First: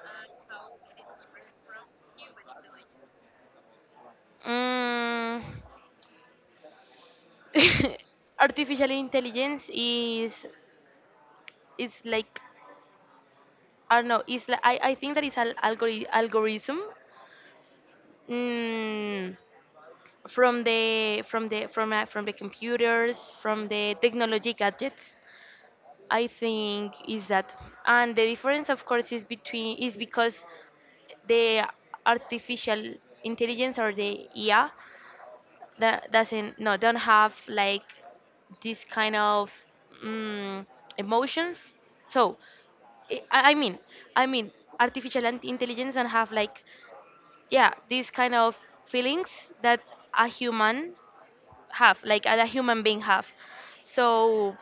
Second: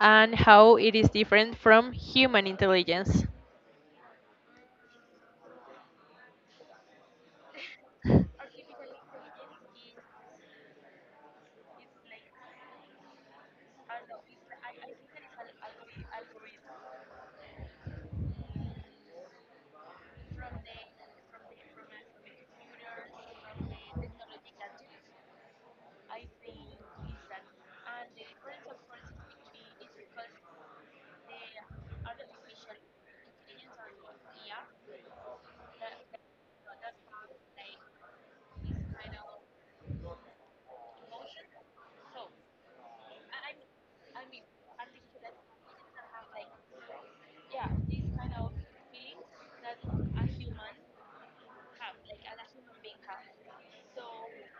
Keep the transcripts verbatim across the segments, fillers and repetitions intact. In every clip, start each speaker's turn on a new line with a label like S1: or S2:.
S1: and how it is different from human intelligence?
S2: Mm. Artificial intelligence is, it's like, I don't know. It's like, I I think that it's an algori- algorithm. Mm. from the from the from uh, from the computers, from the technology gadgets. I think is that, and the difference, of course, is between is because the artificial intelligence or the I A, that doesn't no don't have like this kind of mm emotions. So I, I mean, I mean, artificial in- intelligence not have like, yeah, these kind of feelings that a human have, like as a human being have. So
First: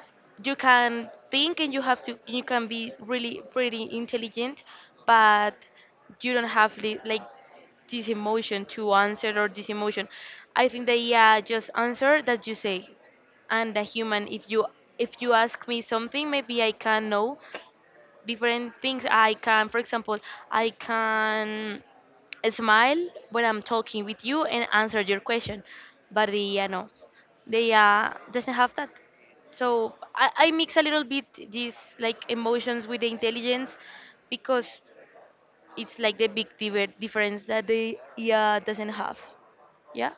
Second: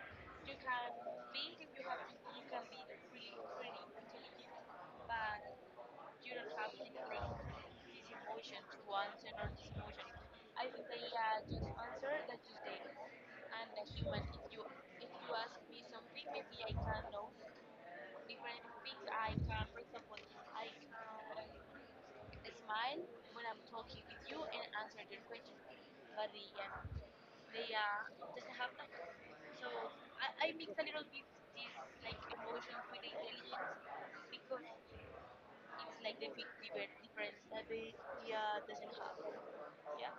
S2: you can think and you have to you can be really pretty intelligent, but you don't have li- like this emotion to answer or this emotion. I think that, yeah, just answer that you say. And the human, if you, if you ask me something, maybe I can know different things. I can, for example, I can smile when I'm talking with you and answer your question. But the, you know, they uh, doesn't have that. So I, I mix a little bit these like emotions with the intelligence, because it's like the big diver- difference that the, yeah, doesn't have. Yeah,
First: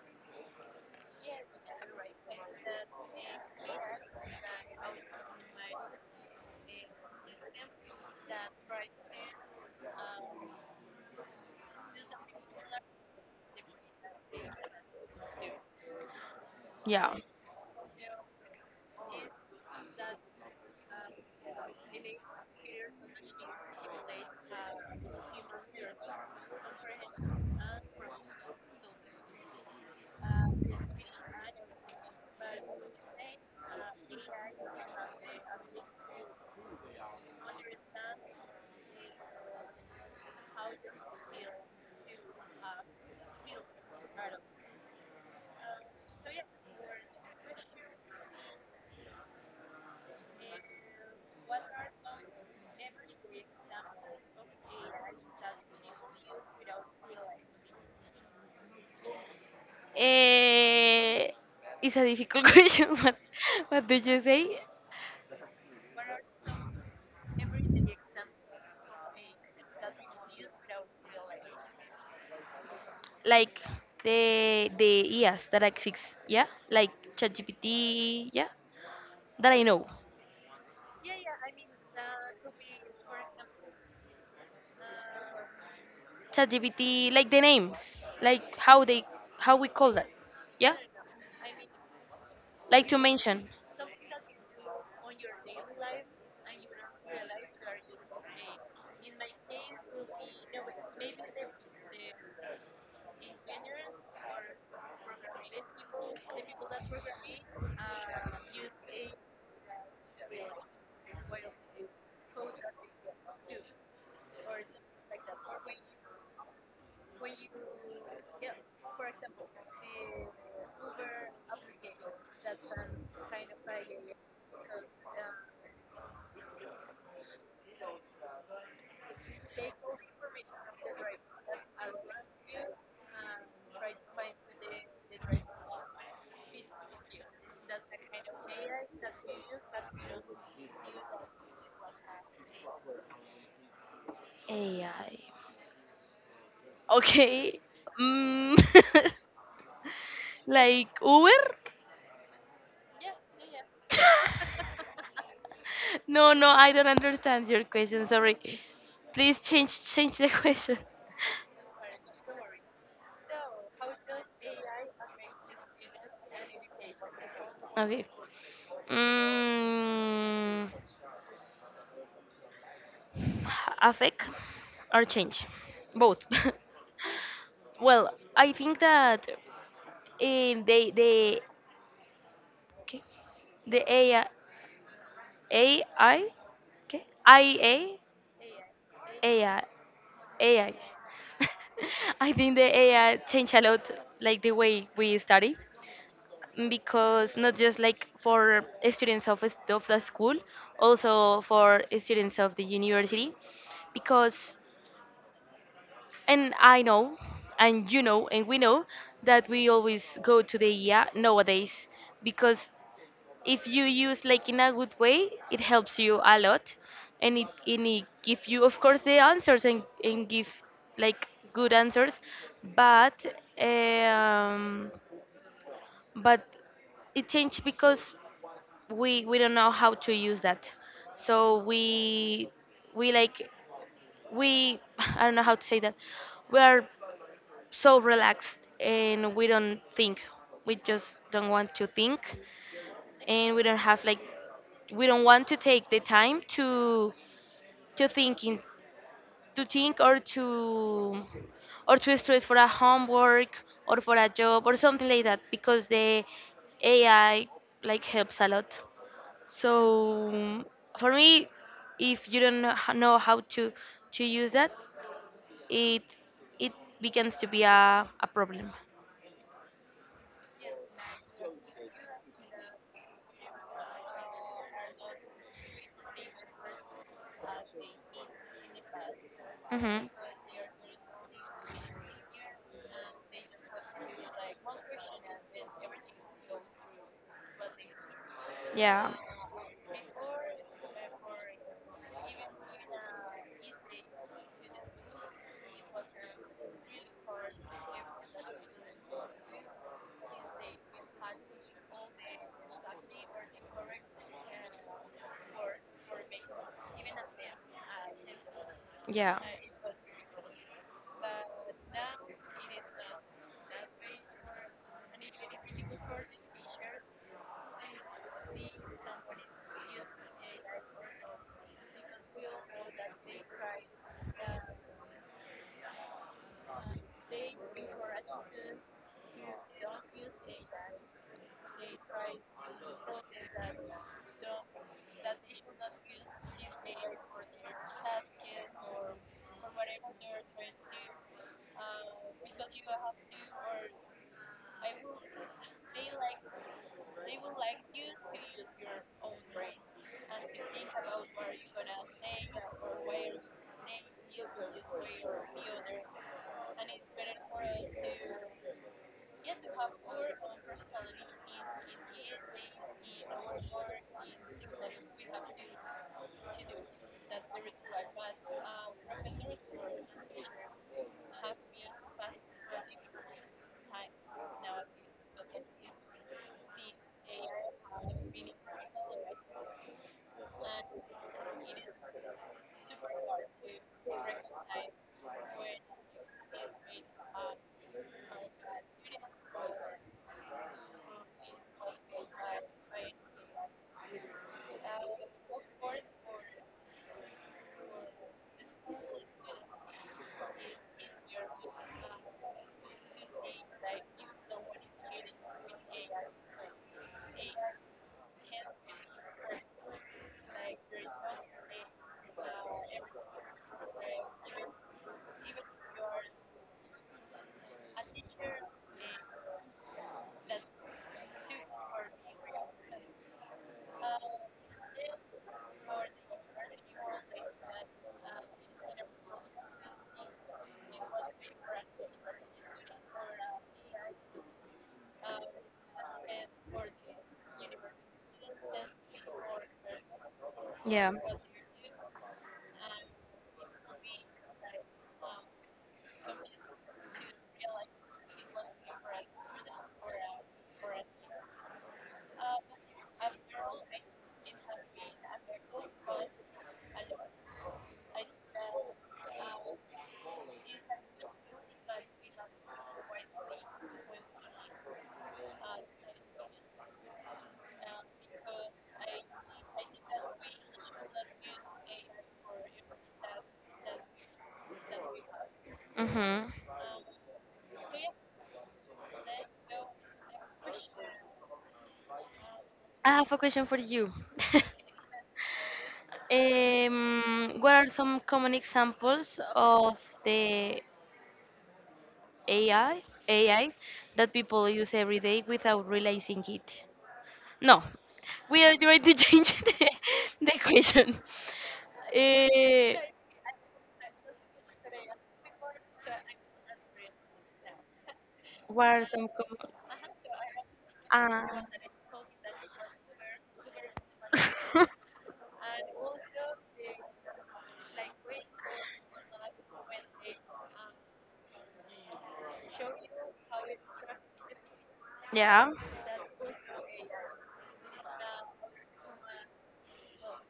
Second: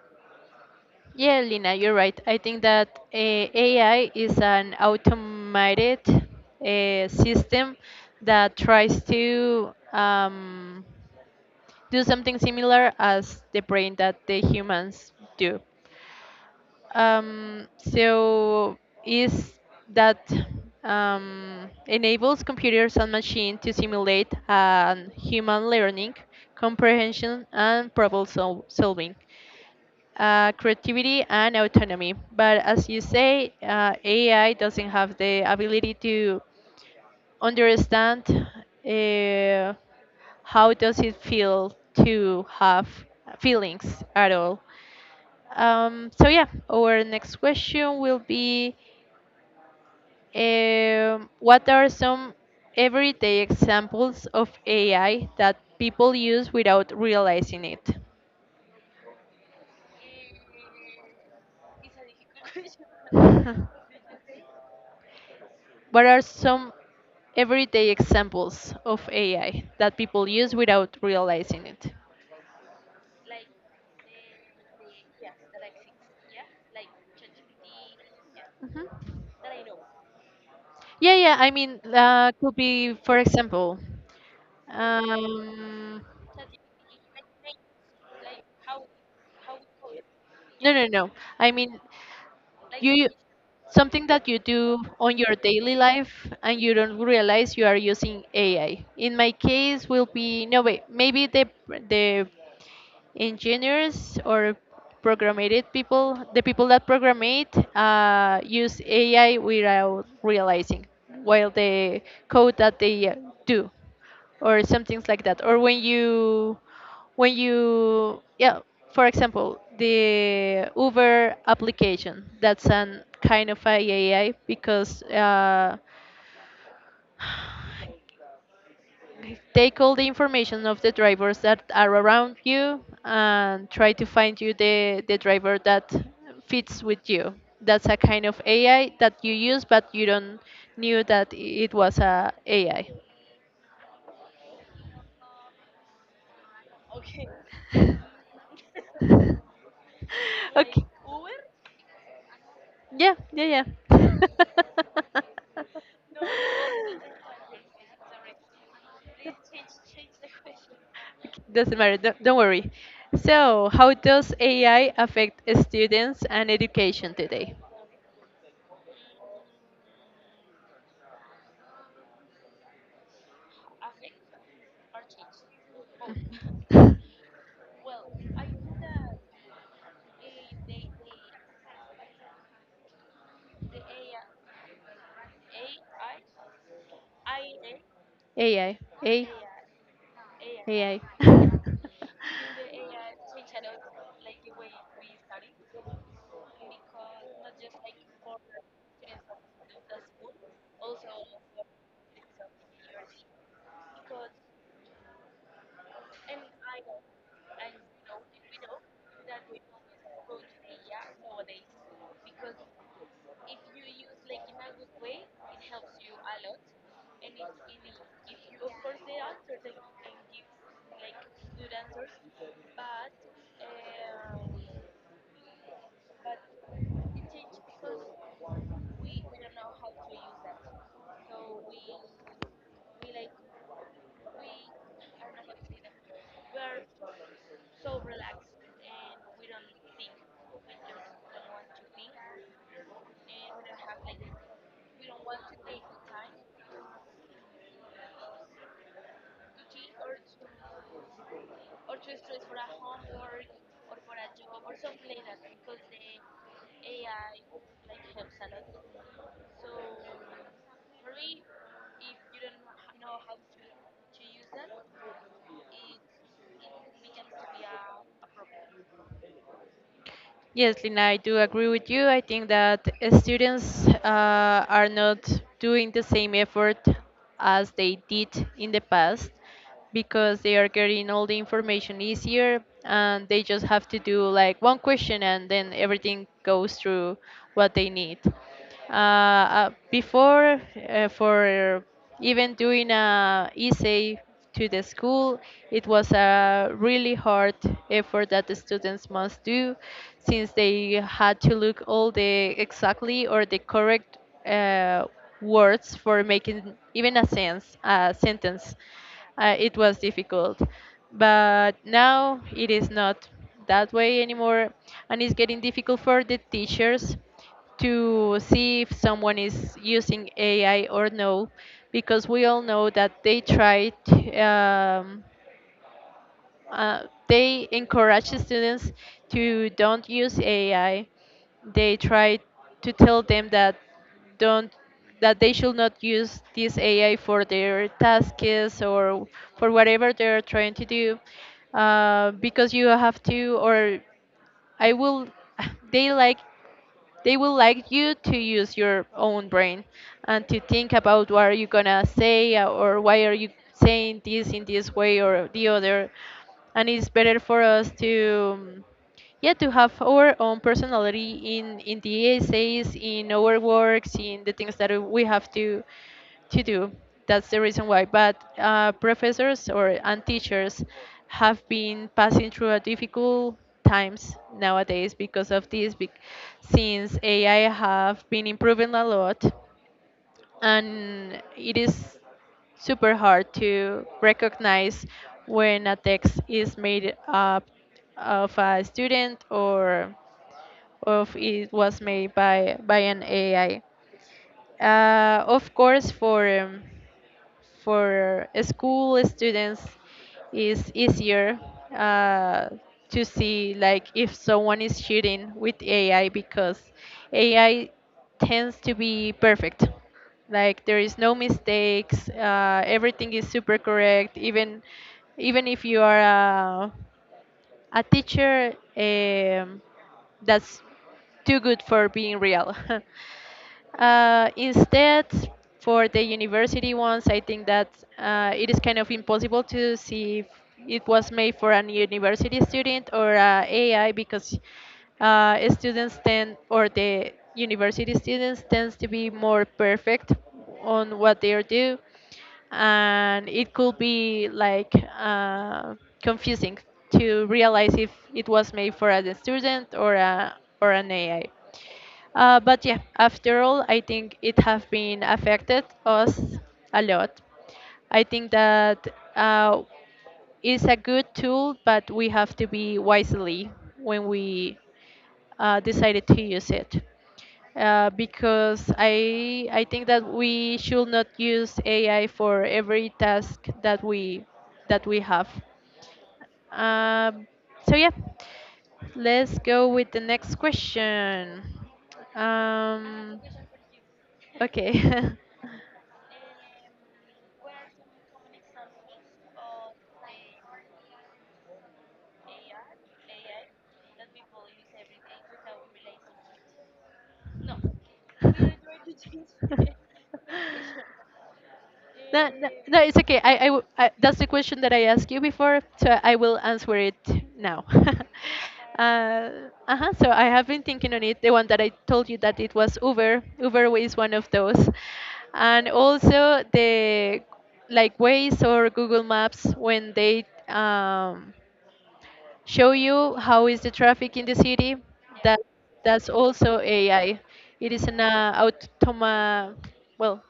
S1: Yeah, Lina, you're right. I think that uh, A I is an automated uh, system that tries to um, do something similar as the brain that the humans do.
S2: yeah.
S1: Um, so is that um, enables computers and machine to simulate um, human learning, comprehension, and problem sol- solving, uh, creativity, and autonomy. But as you say, uh, A I doesn't have the ability to understand uh, how does it feel to have feelings at all. Um, so yeah, our next question will be, um, what are some everyday examples of A I that people use without realizing it?
S2: Eh, it's a difficult question. What,
S1: What
S2: what did you say?
S1: are some everyday examples of A I that people use without realizing it?
S2: Like the the E As that exist, yeah, like ChatGPT, yeah,
S1: Mhm.
S2: that I know.
S1: Yeah, yeah. I mean, uh, could be, for example, um,
S2: ChatGPT, like the names, like how they, how we call that,
S1: no,
S2: yeah,
S1: no, no. I mean,
S2: like to
S1: you
S2: mention
S1: something that you do on your daily life and you don't realize you are using A I. In my case, will be no wait, maybe the the engineers or programmed people, the people that program it, uh, use A I without realizing while the code that they uh, do or something like that. Or when you, when you, yeah, for example, the Uber application, that's an kind of a AI because uh, take all the information of the drivers that are around you and try to find you the, the driver that fits with you. That's a kind of A I that you use, but you don't knew that it was a AI.
S2: A I. Okay, mm,
S1: Okay.
S2: like Uber.
S1: Yeah, yeah, yeah.
S2: No, no, I don't understand your question. Sorry. Please change change the question.
S1: Doesn't matter, don't, don't worry. So, how does A I affect students and education today?
S2: Okay. Mm, affect or change, both. Well, I think that in the the okay, the ai ai okay, ia,
S1: A I, A,
S2: ai ai
S1: AI.
S2: I think the AI changed a lot, like the way we study, because not just like for students of, s- of the school, also for students of the university, because, and I know, and you know, and we know that we always go to the, yeah, nowadays, because if you use like in a good way, it helps you a lot, and it and it give you, of course, the answers, and and give like good answers, but um, but it changed because we we don't know how to use that, so we we like we I don't know how to say that. We are so relaxed and we don't think, we just don't want to think, and we don't have like, we don't want to take the time to to thinking to think or to, or to stress for a homework or for a job or something like that, because the A I like helps a lot. So for me, if you don't know h- know how to to use that, it it begins to be a, a problem.
S1: Yes, Lina, I do agree with you. I think that uh, students uh, are not doing the same effort as they did in the past
S2: Mm-hmm.
S1: because they are getting all the information easier and they just have to do like one question and then everything goes through what they need uh,
S2: Yeah.
S1: uh, before, uh, for even doing a essay to the school, it was a really hard effort that the students must do since they had to look all the exactly or the correct uh, words for making even a sense a sentence. Uh, it was difficult
S2: Yeah.
S1: but now it is not that way anymore, and it's getting difficult for the teachers to see if someone is using A I or no, because we all know that they try to, um, uh, they encourage students to don't use A I. They try to tell them that don't that they should not use this A I for their tasks or for whatever they're trying to do, uh, because you have to or I will they like they will like you to use your own brain and to think about what are you gonna say uh, or why are you saying this in this way or the other, and it's better for us to um, yeah to have our own personality in in the essays, in our works, in the things that we have to to do. That's the reason why. But uh, professors or and teachers have been passing through a difficult times nowadays because of this. bec- Since A I have been improving a lot, and it is super hard to recognize when a text is made up of a student or of it was made by by an A I. Uh, of course, for um, for school students is easier uh, to see like if someone is cheating with A I, because A I tends to be perfect. Like there is no mistakes. Uh, everything is super correct. Even even if you are a, a teacher, um, that's too good for being real. Uh, instead, for the university ones, I think that uh, it is kind of impossible to see if it was made for an university student or a AI because uh, students tend or the university students tends to be more perfect
S2: Yeah.
S1: on what they are do, and it could be like uh, confusing to realize if it was made for a student or a or an A I. Uh, but yeah, after all, I think it have been affected us a lot. I think that uh, it's a good tool, but we have to be wisely when we uh, decided to use it. Uh, because I I think that we should not use A I for every task that we that we have.
S2: Mm-hmm.
S1: Um, so yeah, let's go with the next question.
S2: I have a
S1: Um,
S2: question for you.
S1: okay.
S2: Um, what are some common examples of the A I A I that people use every day without realizing it? No, we are going to change the, the question.
S1: No, no,
S2: Eh,
S1: no, it's okay. I, I, w- I- that's the question that I asked you before, so I will answer it now.
S2: what are some common?
S1: uh, uh-huh, so I have been thinking on it.
S2: Ah.
S1: The one that I told you that it was Uber. Uber is one of those, and also the like Waze or Google Maps when they um, show you how is the traffic in the city. That
S2: Yeah.
S1: that's also A I. It is an uh, automa well,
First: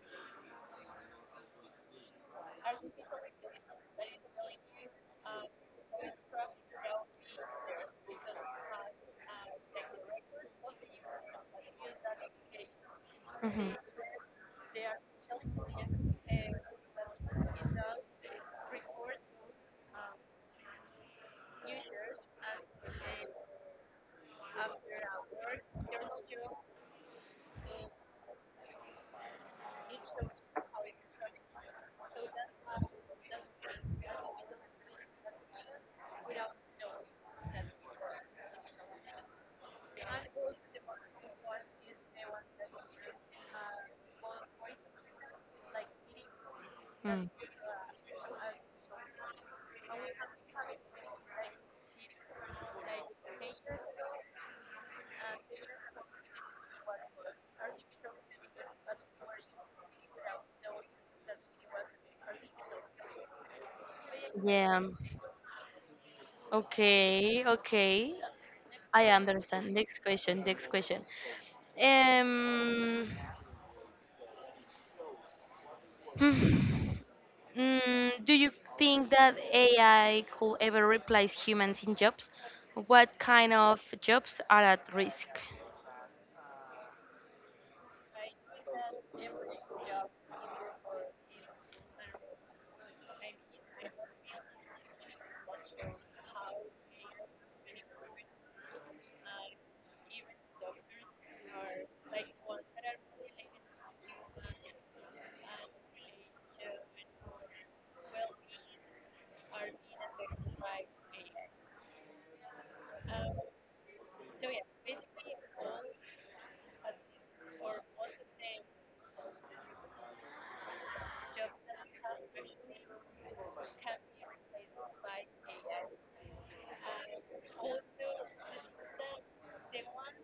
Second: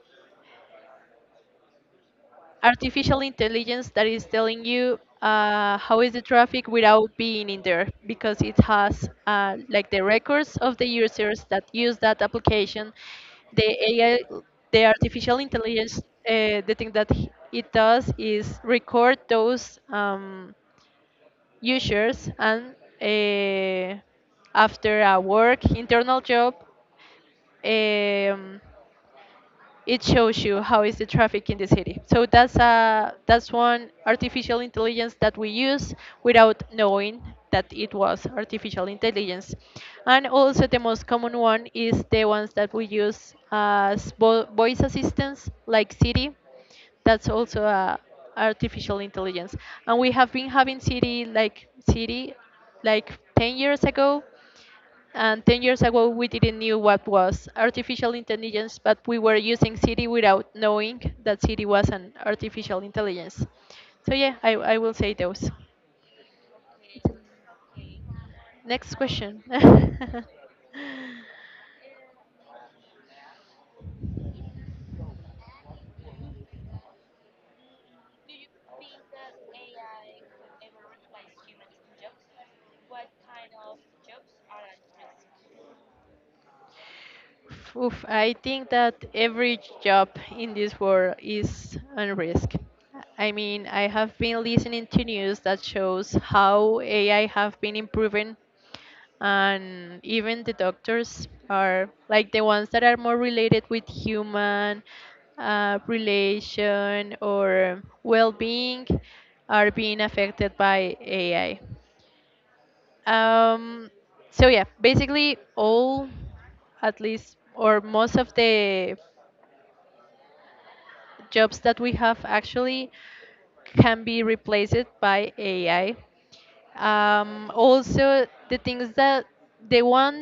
S1: artificial intelligence that is telling you uh, how is the traffic without being in there because it has uh, like the records of the users that use that application. the
S2: Mhm.
S1: ai the artificial intelligence, uh, the thing that h- it does is record those um, users and, uh, after a work internal job, um, it shows you how is the traffic in the city. So that's a that's one artificial intelligence that we use without knowing that it was artificial intelligence. And also the most common one is the ones that we use as vo- voice assistants like Siri.
S2: Mm.
S1: That's also a artificial intelligence. And we have been having Siri like Siri like ten years ago, and ten years ago, we didn't knew what was artificial intelligence, but we were using Siri without knowing that Siri was an artificial intelligence. So yeah, I, I
S2: Yeah.
S1: will say those.
S2: Okay. Okay.
S1: Next
S2: I
S1: question.
S2: understand. Next question. Next question. Um, mm, mm, do you think that A I could ever replace humans in jobs? What kind of jobs are at risk?
S1: Oof, I think that every job in this world is on risk. I mean, I have been listening to news that shows how A I have been improving, and even the doctors, are like the ones that are more related with human uh, relation or well-being, are being affected by A I. Um, so yeah, basically all, at least or most of the jobs that we have actually can be replaced by A I. Um, also, the things that the one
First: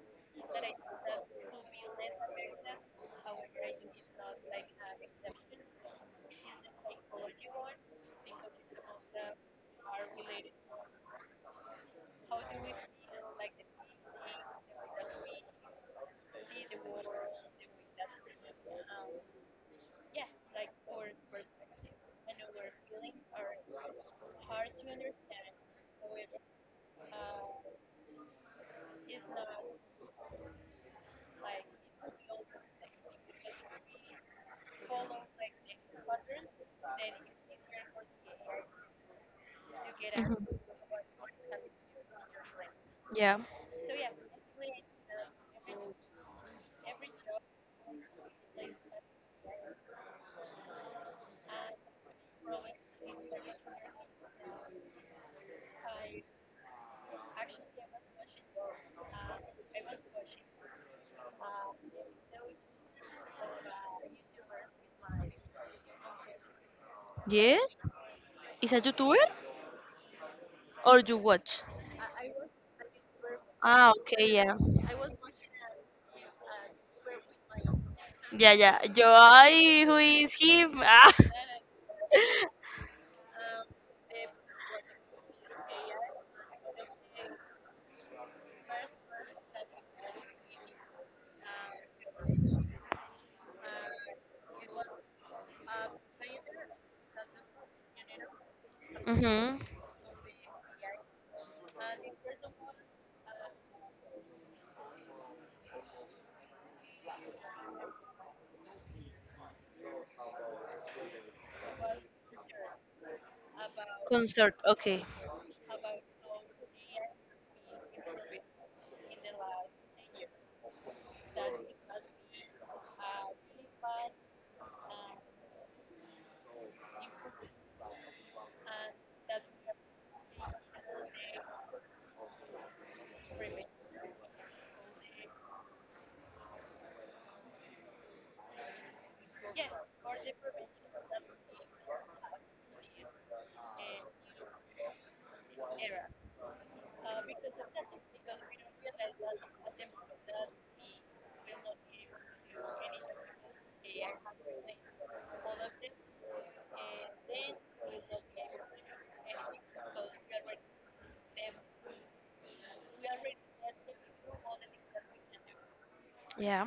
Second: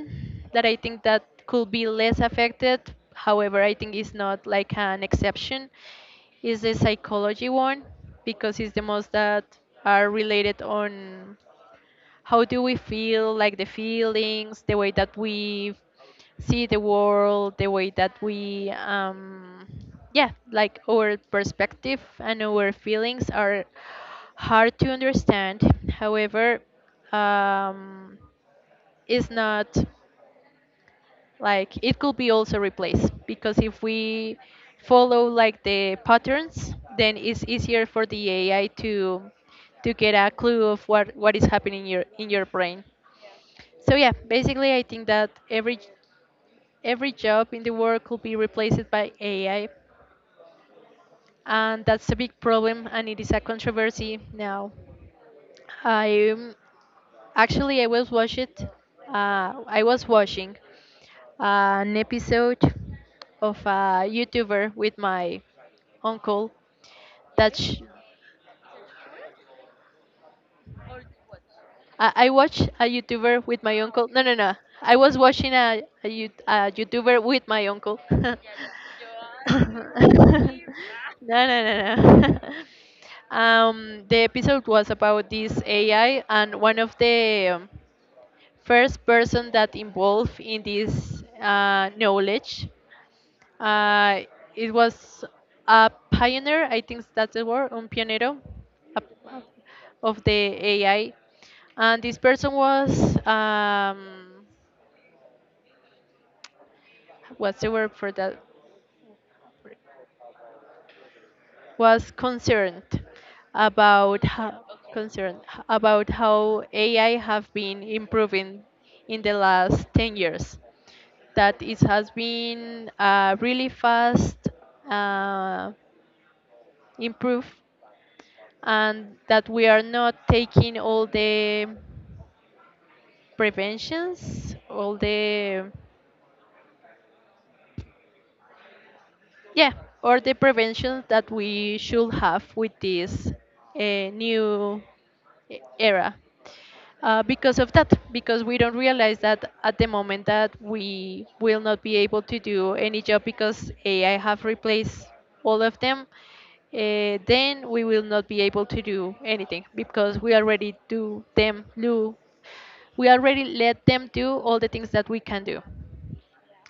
S1: that I think that could be less affected, however, I think is not like an exception, is the psychology one because it's the most that are related on how do we feel, like the feelings, the way that we see the world, the way that we um yeah like, our perspective and our feelings are hard to understand. However, um is not like it could be also replaced because if we follow like the patterns, then it's easier for the ai to to get a clue of what what is happening in your in your brain.
S2: Yeah.
S1: So yeah, basically I think that every every job in the world could be replaced by A I, and that's a big problem, and it is a controversy now. I um, actually, I was watching, uh, I was watching an episode of a YouTuber with my uncle that
S2: Yes?
S1: sh-
S2: Is a YouTuber? Or you watch?
S1: I, I watched a YouTuber with my
S2: Ah,
S1: uncle. No,
S2: okay,
S1: no, no.
S2: yeah.
S1: I was watching a, a, you- a YouTuber with my uncle. no,
S2: Yeah, yeah. Yo, I, who
S1: no,
S2: is him? Ah.
S1: no, no. um, the episode was about this A I, and one of the um, first person that involved in this uh, knowledge, uh, it was a pioneer, I think that's the word, un pionero a-
S2: Mm-hmm.
S1: of the A I. And this person was, um, what's the word for that? Was concerned about
S2: Concert,
S1: how,
S2: okay.
S1: concerned about how A I have been improving in the last ten years. That it has been uh, really fast uh, improve, and that we are not taking all the preventions, all the yeah, or the preventions that we should have with this uh, new e- era. Uh, because of that, because we don't realize that at the moment that we will not be able to do any job because AI have replaced all of them, uh, then we will not be able to do anything because we already do them do we already let them do all the things that we can do.
S2: Yeah,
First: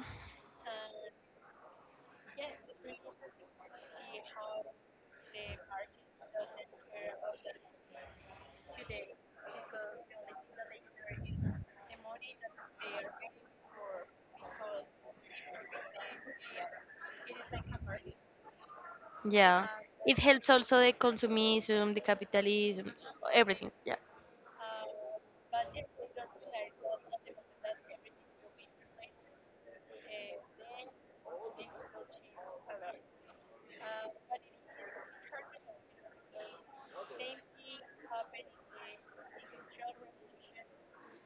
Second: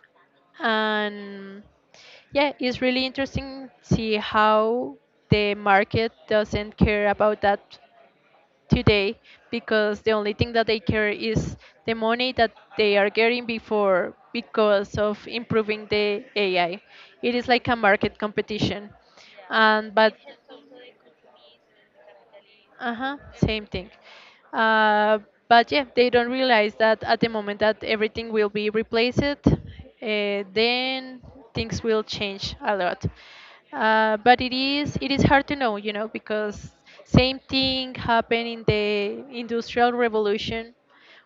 S1: And yeah, it's really interesting see how the market doesn't care about that today, because the only thing that they care is the money that they are getting before because of improving the A I. It is like a market competition.
S2: yeah.
S1: And but
S2: It helps also the consumism, the capitalism,
S1: uh-huh, same
S2: everything.
S1: thing.
S2: Yeah.
S1: Uh, but yeah, they don't realize that at the moment that everything will be replaced, uh, then things will change a lot. Uh, but it is it is hard to know, you know, because same thing happened in the Industrial Revolution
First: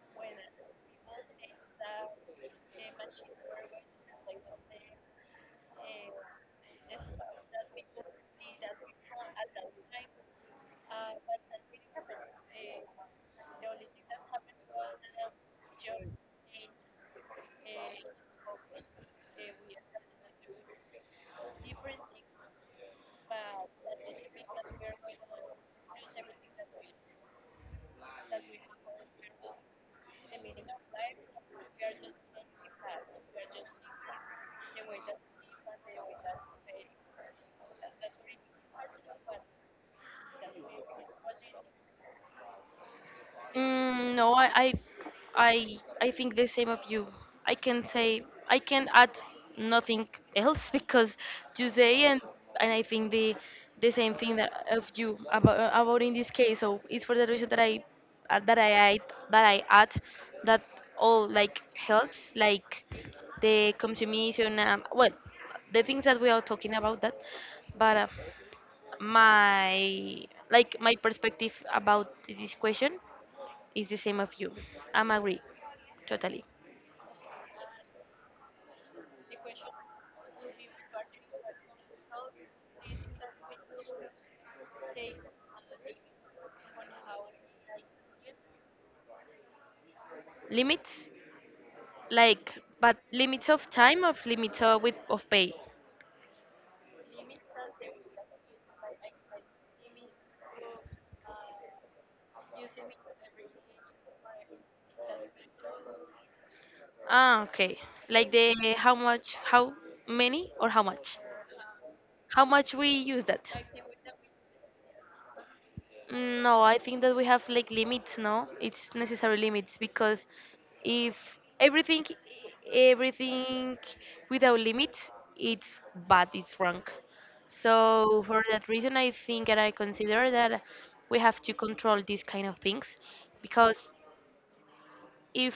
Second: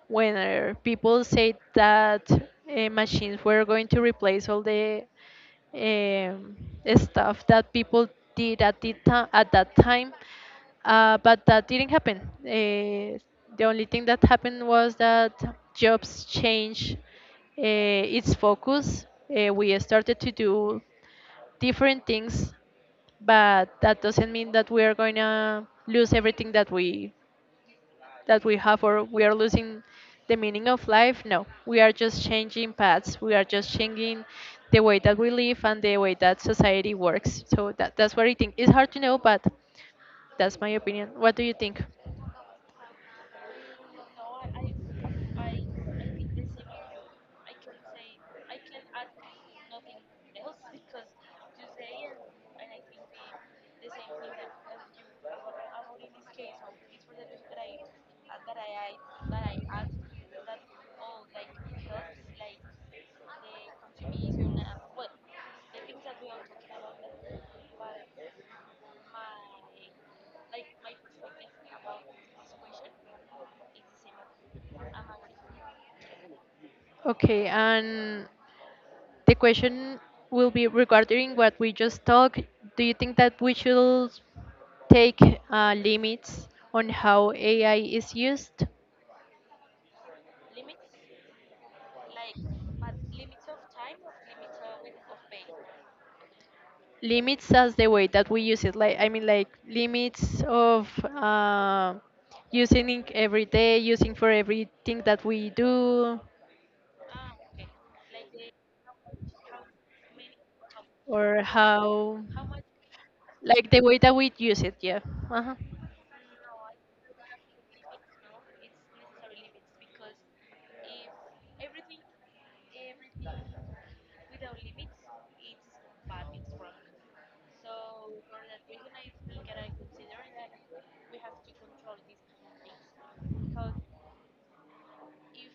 S1: when uh, people said that uh, machines were going to replace all the um, stuff that people did at the ti- at that time, uh, but that didn't happen. Uh, the only thing that happened was that jobs changed uh, its focus. Uh, we started to do different things, but that doesn't mean that we are going to lose everything that we that we have or we are losing the meaning of life. No, we are just changing paths. We are just changing the way that we live and the way that society works. So that, that's what I think. It's hard to know, but that's my opinion. What do you think?
S2: Mm, no, I, I, I, I think the same of you. I can say, I can add nothing else, because you say, and and I think the the same thing that of you about about in this case. So it's for the reason that I uh, that I add, that I add that all like helps like the consumption. Um, well, the things that we are talking about that, but uh, my, like my perspective about this question, it's the same of you. I'm agree, totally.
S1: Okay, and the question will be regarding what we just talked. Do you think that we should take uh, limits on how A I is used?
S2: Limits, like, but limits of time or limits of with of pay.
S1: Limits as the way that we use it. Like, I mean, like limits of uh, using it every day, using for everything that we do,
S2: Ah, okay. Like the how much, how many, or how much?
S1: or how,
S2: How much we use that?
S1: like the way that we use it. Yeah. Uh-huh.
S2: Mm, no, I think that we have like limits, no? It's necessary limits, because if everything everything without limits, it's bad, it's wrong. So for that reason, I think and I consider that we have to control these kind of things, because if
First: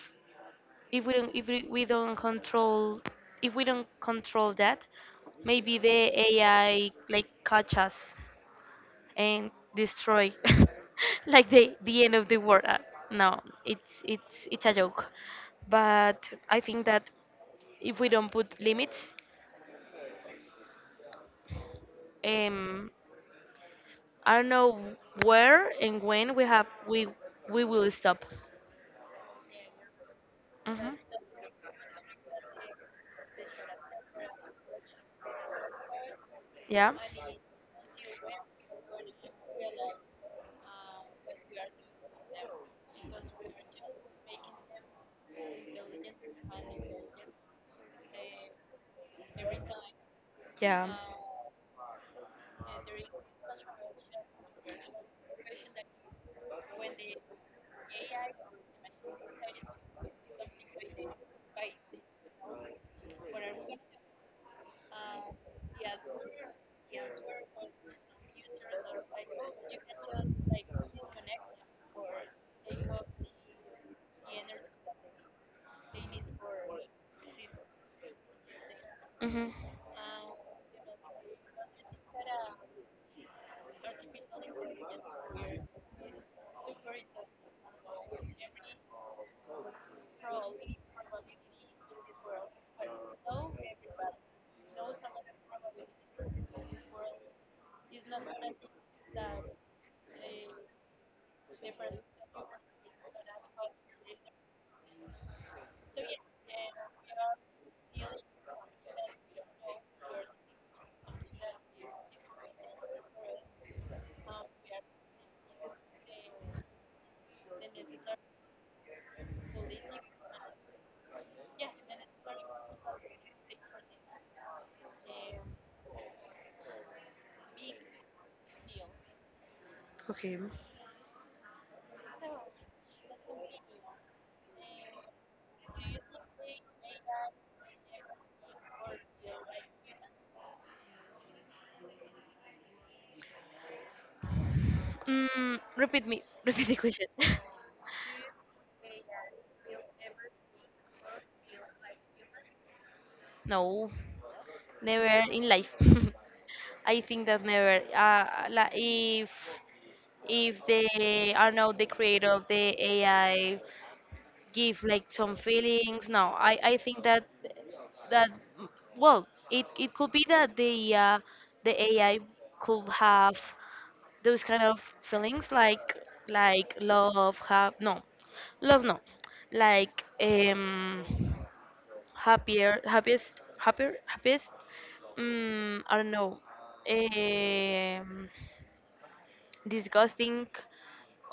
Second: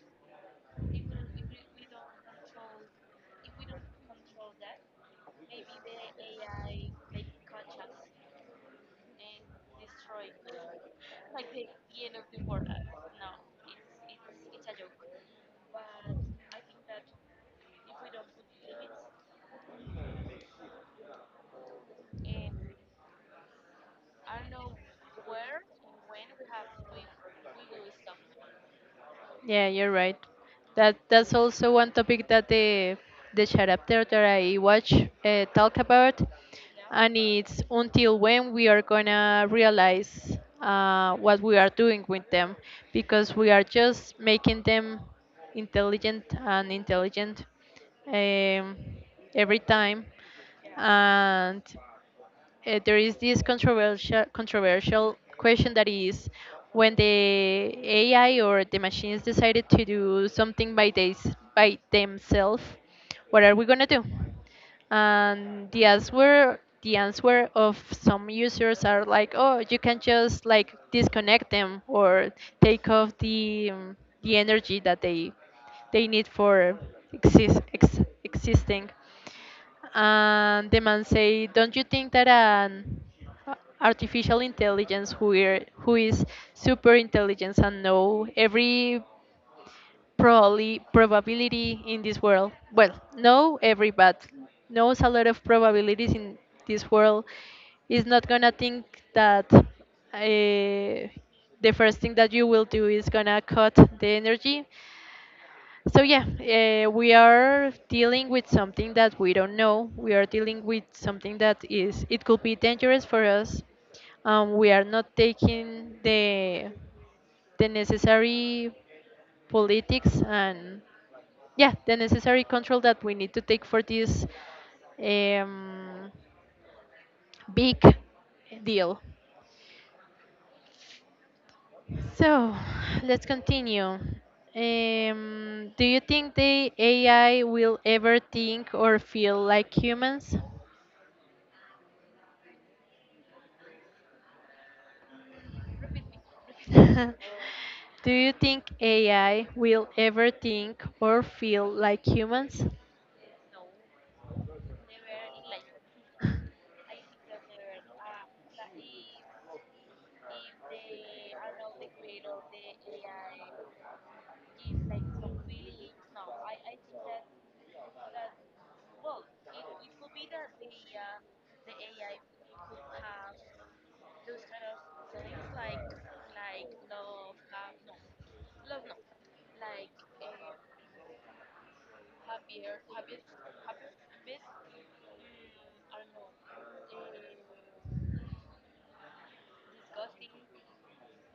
S2: if we don't if we we don't control, if we don't control that, maybe the A I like catch us and destroy like the the end of the world. Uh, No, it's it's it's a joke. But I think that if we don't put limits, um, I don't know where and when we have we we will stop.
S1: Yeah, you're right. That
S2: Hmm
S1: that's also one topic that the the chapter that I watch uh, talk about,
S2: Yeah.
S1: and it's until when we are gonna realize uh, what we are doing with them, because we are just making them intelligent and intelligent um, every time,
S2: Yeah.
S1: and uh, there is this controversial controversial question that is, when the A I or the machines decided to do something by they, by themselves, what are we gonna do? And the answer the answer of some users are like, oh, you can just like disconnect them or take off the um, the energy that they they need for exist, ex, existing.
S2: Mm-hmm.
S1: And the man say, "Don't you think that an artificial intelligence who are, who is super intelligence and know every probably probability in this world? Well, no every, but knows a lot of probabilities in this world. Is not gonna think that." Uh, the first thing that you will do is gonna cut the energy, so yeah, uh, we are dealing with something that we don't know. We are dealing with something that is it could be dangerous for us. Um, we are not taking the the necessary politics and yeah, the necessary control that we need to take for this um, big deal.
S2: Okay.
S1: So let's continue. Um, do you think the A I will ever think or feel like humans?
S2: Mm, repeat me. Repeat the question.
S1: Do you think A I will ever think or feel like humans?
S2: No, never in life. I think that never. Uh, like if if they are not the creator of the A I, give like some feelings. No, I I think that that, well, it it could be that the uh, the A I could have those kind of feelings like like love have, no, love, no, like, um, happier happiest happier happiest um, I don't know, um, disgusting,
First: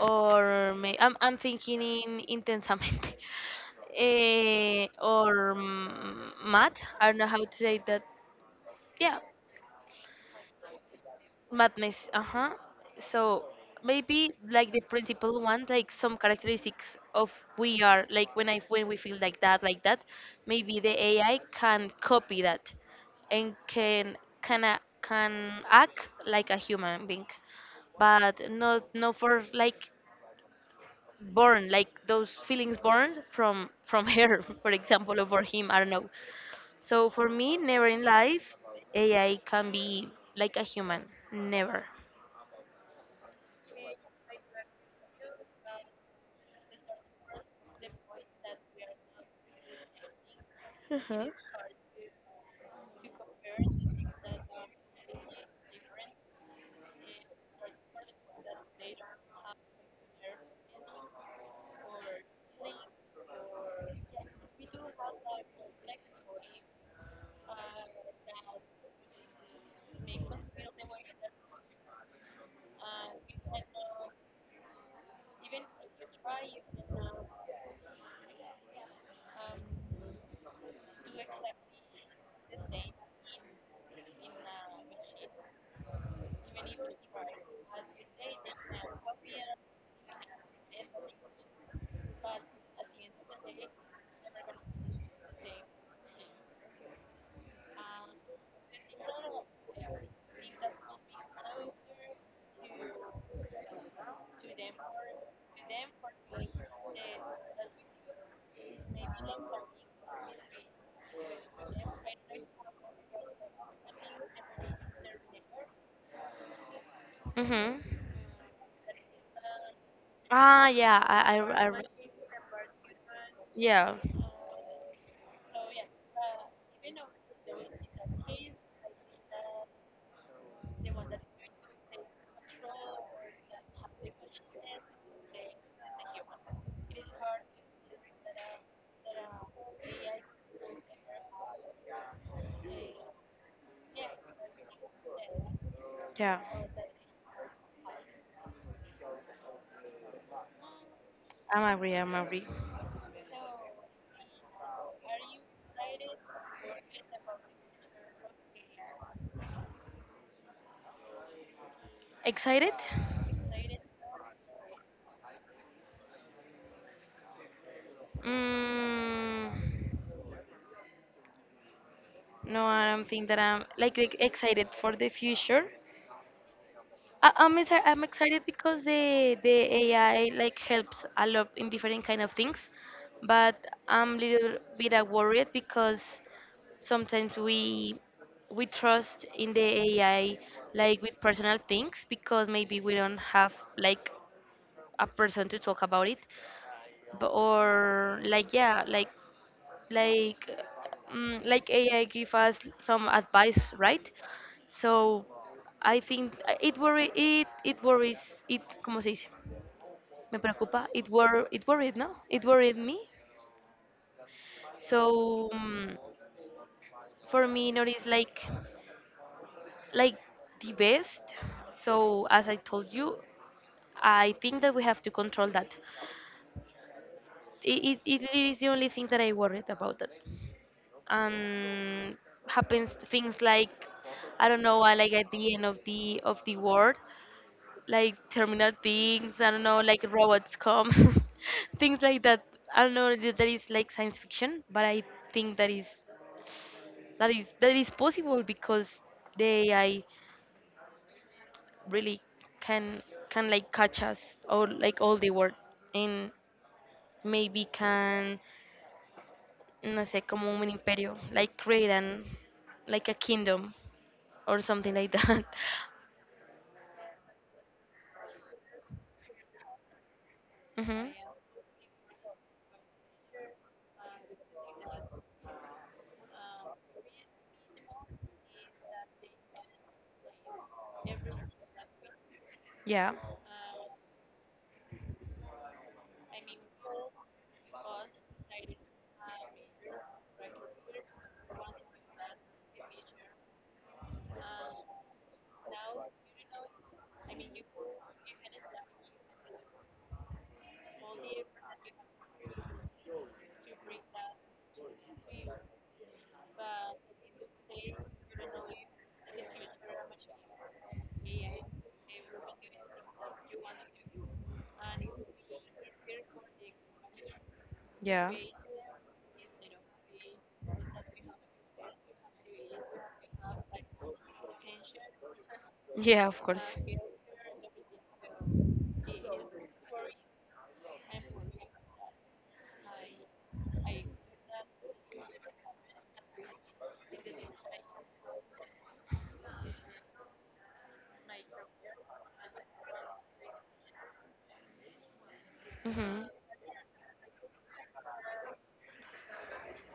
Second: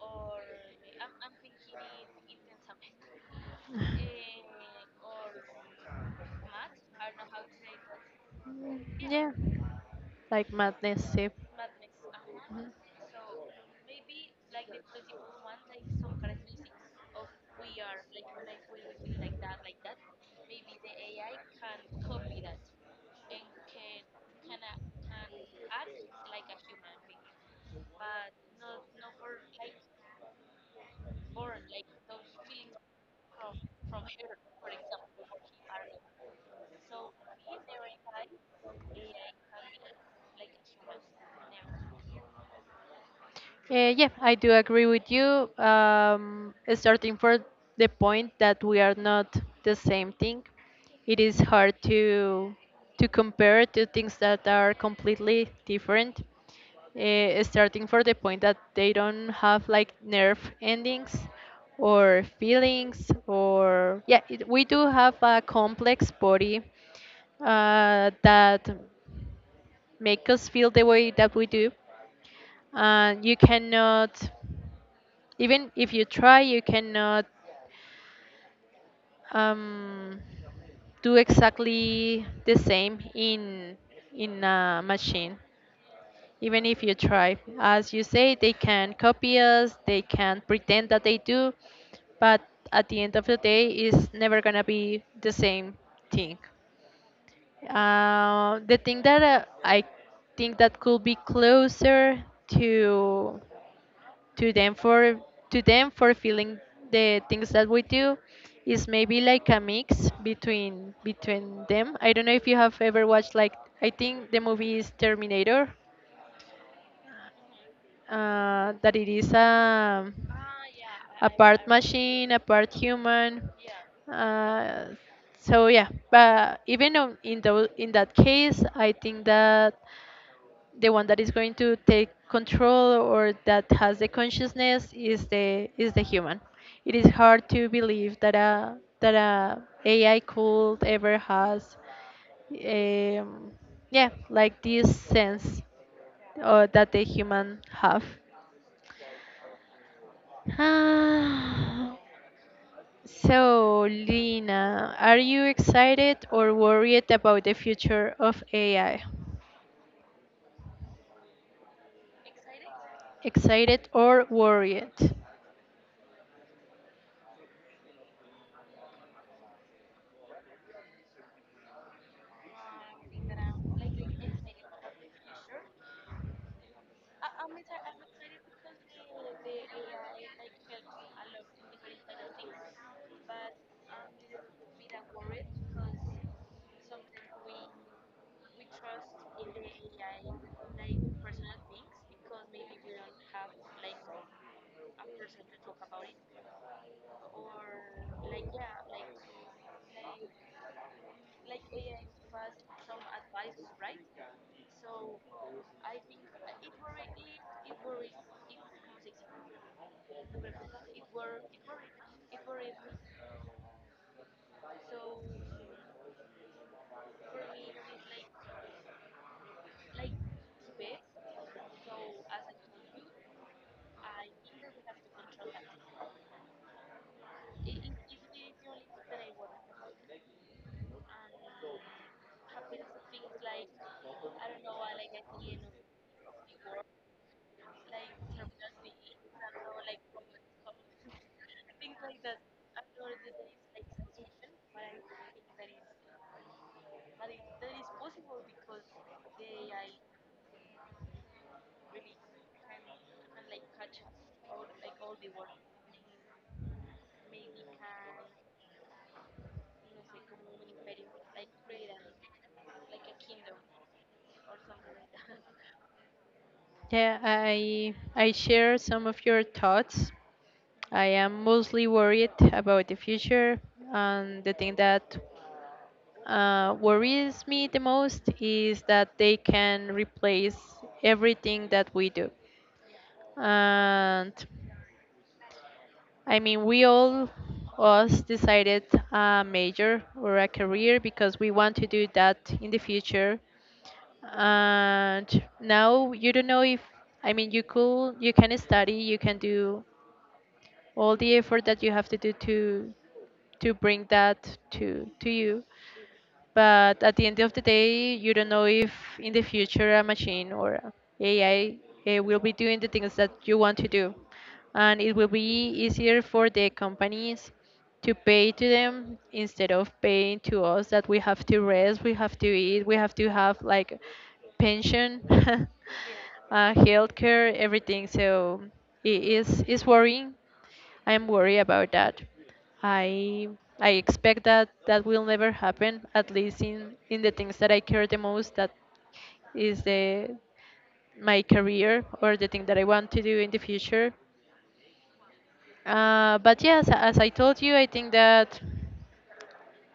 S2: or may, I'm, I'm thinking in intensamente, eh, or mm, mad, I don't know how to say that. Yeah.
S1: Yeah, like madness. Sip.
S2: Madness, uh-huh. So maybe like the principal one, like some characteristics of we are, like when I when we feel like that, like that, maybe the A I can copy that
S1: Mhm.
S2: and can can a- can act like a human being, but not, not for like born, like those feelings born from from her, for example, or for him. I don't know. So for me, never in life, A I can be like a human, never.
S1: Uh, yeah, I do agree with you. Um, starting for the point that we are not the same thing, it
S2: Uh-huh.
S1: is hard to to compare two things that are completely different. Uh, starting for the point that they don't have like nerve endings or feelings or yeah it, we do have a complex body uh, that make us feel the way that we do, and you cannot even if you try you cannot um, do exactly the same in in a machine even if you try. As you say, they can copy us, they can pretend that they do, but at the end of the day, it's never gonna be the same thing. Uh, the thing that uh, I think that could be closer to to them for to them for feeling the things that we do is maybe like a mix between between them. I don't know if you have ever watched like I think the movie is Terminator,
S2: Mhm.
S1: uh, that it is a,
S2: Ah, yeah.
S1: a
S2: I, I, I
S1: part
S2: re-
S1: machine, a part human.
S2: yeah.
S1: Uh, so yeah, but even on, in tho- in that case, I think that the one that is going to take control or that has the consciousness is the is the human. It is hard to believe that a that a AI could ever has, um, yeah, like this sense
S2: Yeah,
S1: uh, that the human have.
S2: I'm agree.
S1: Ah,
S2: I'm agree.
S1: so, Lina, are you excited or worried about the future of A I?
S2: Excited?
S1: Excited or worried?
S2: Mm, no, I don't think that I'm like, like excited for the future. I, I'm exci- I'm excited because the the A I like helps a lot in different kind of things, but I'm little bit uh, worried because sometimes we we trust in the A I, like with personal things, because maybe we don't have like a person to talk about it, b- or like, yeah, like like mm, like A I give us some advice, right? So I think, uh, it worry it it worries it, como se dice, me preocupa, it wor it worried no it worried me. So mm, for me not is like like the best. So as I told you, I think that we have to control that. it, it, it is the only thing that I worried about that, and happens things like, I don't know, uh, like at the end of the of the world, like terminal things. I don't know, like robots come, things like that. I don't know, that that is like science fiction, but I think that is that is that is possible, because the A I really can can like catch us or like all the world, and maybe can, no sé como un imperio, like create an, like a kingdom or something like that.
S1: Yeah, I I share some of your thoughts. I
S2: hmm
S1: am mostly worried about the future, and the thing that uh, worries me the most is that they can replace everything that we do.
S2: Yeah,
S1: And I mean, we all us decided a major or a career because we want to do that in the future. And now you don't know if I mean you could you can study, you can do all the effort that you have to do to to bring that to to you. But at the end of the day, you don't know if in the future a machine or a AI uh, will be doing the things that you want to do. And it will be easier for the companies to
S2: yeah,
S1: pay to them instead of paying to us that we have to rest, we have to eat, we have to have like pension,
S2: yeah, of course.
S1: uh, healthcare, everything. So it is it's worrying. I am worried about that. I I expect that that will never happen. At least in in the things that I care the most, that is the my career or the thing that I want to do in the future.
S2: Hmm
S1: Uh, but yes, as I told you, I think that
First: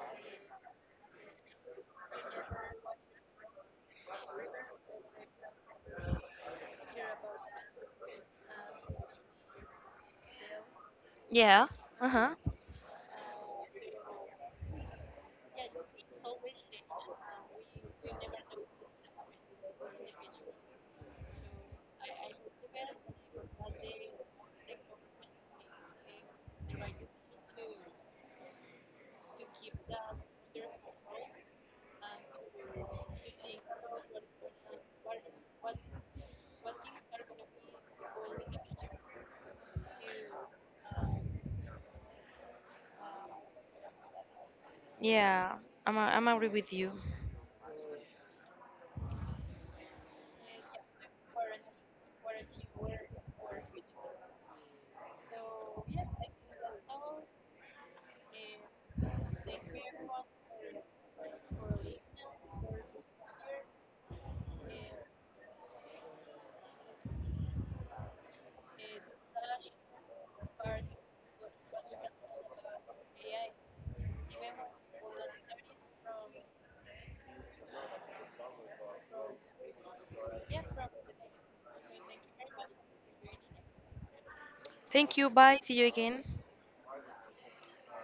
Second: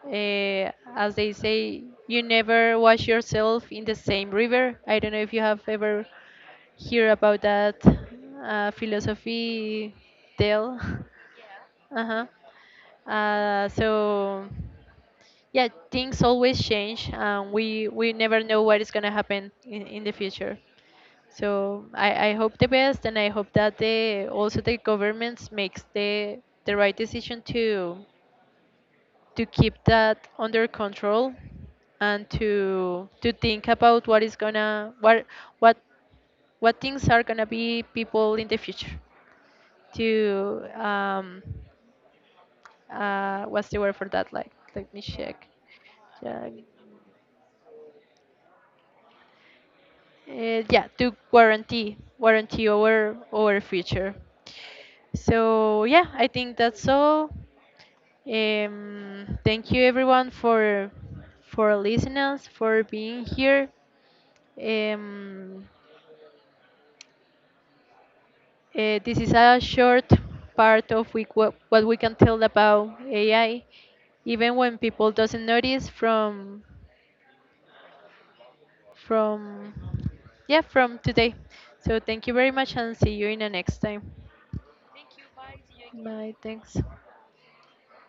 S1: uh, as they say, you never wash yourself in the same river. I don't know if you have ever heard about that uh, philosophy tale.
S2: Yeah.
S1: Uh-huh.
S2: Uh-huh.
S1: Uh, so yeah, things always change, and we we never know what is gonna happen in, in the future. So I, I hope the best, and I hope that the also the governments makes the the right decision to to keep that under control and to to think about what is gonna what what what things are gonna be people in the future to um, uh, what's the word for that? Like, let me check.
S2: Yeah. I'm I'm agree
S1: Yeah,
S2: with you.
S1: uh, yeah to warranty, warranty over our future. So yeah, I think that's all. Um, thank you everyone for for listening us, for being here. Um, uh, this is a short part of we, what, what we can tell about A I, even when people doesn't notice from from yeah, from today. So thank you very much and see you in the next time.
S2: Thank you. Bye. See you again.
S1: Bye, thanks.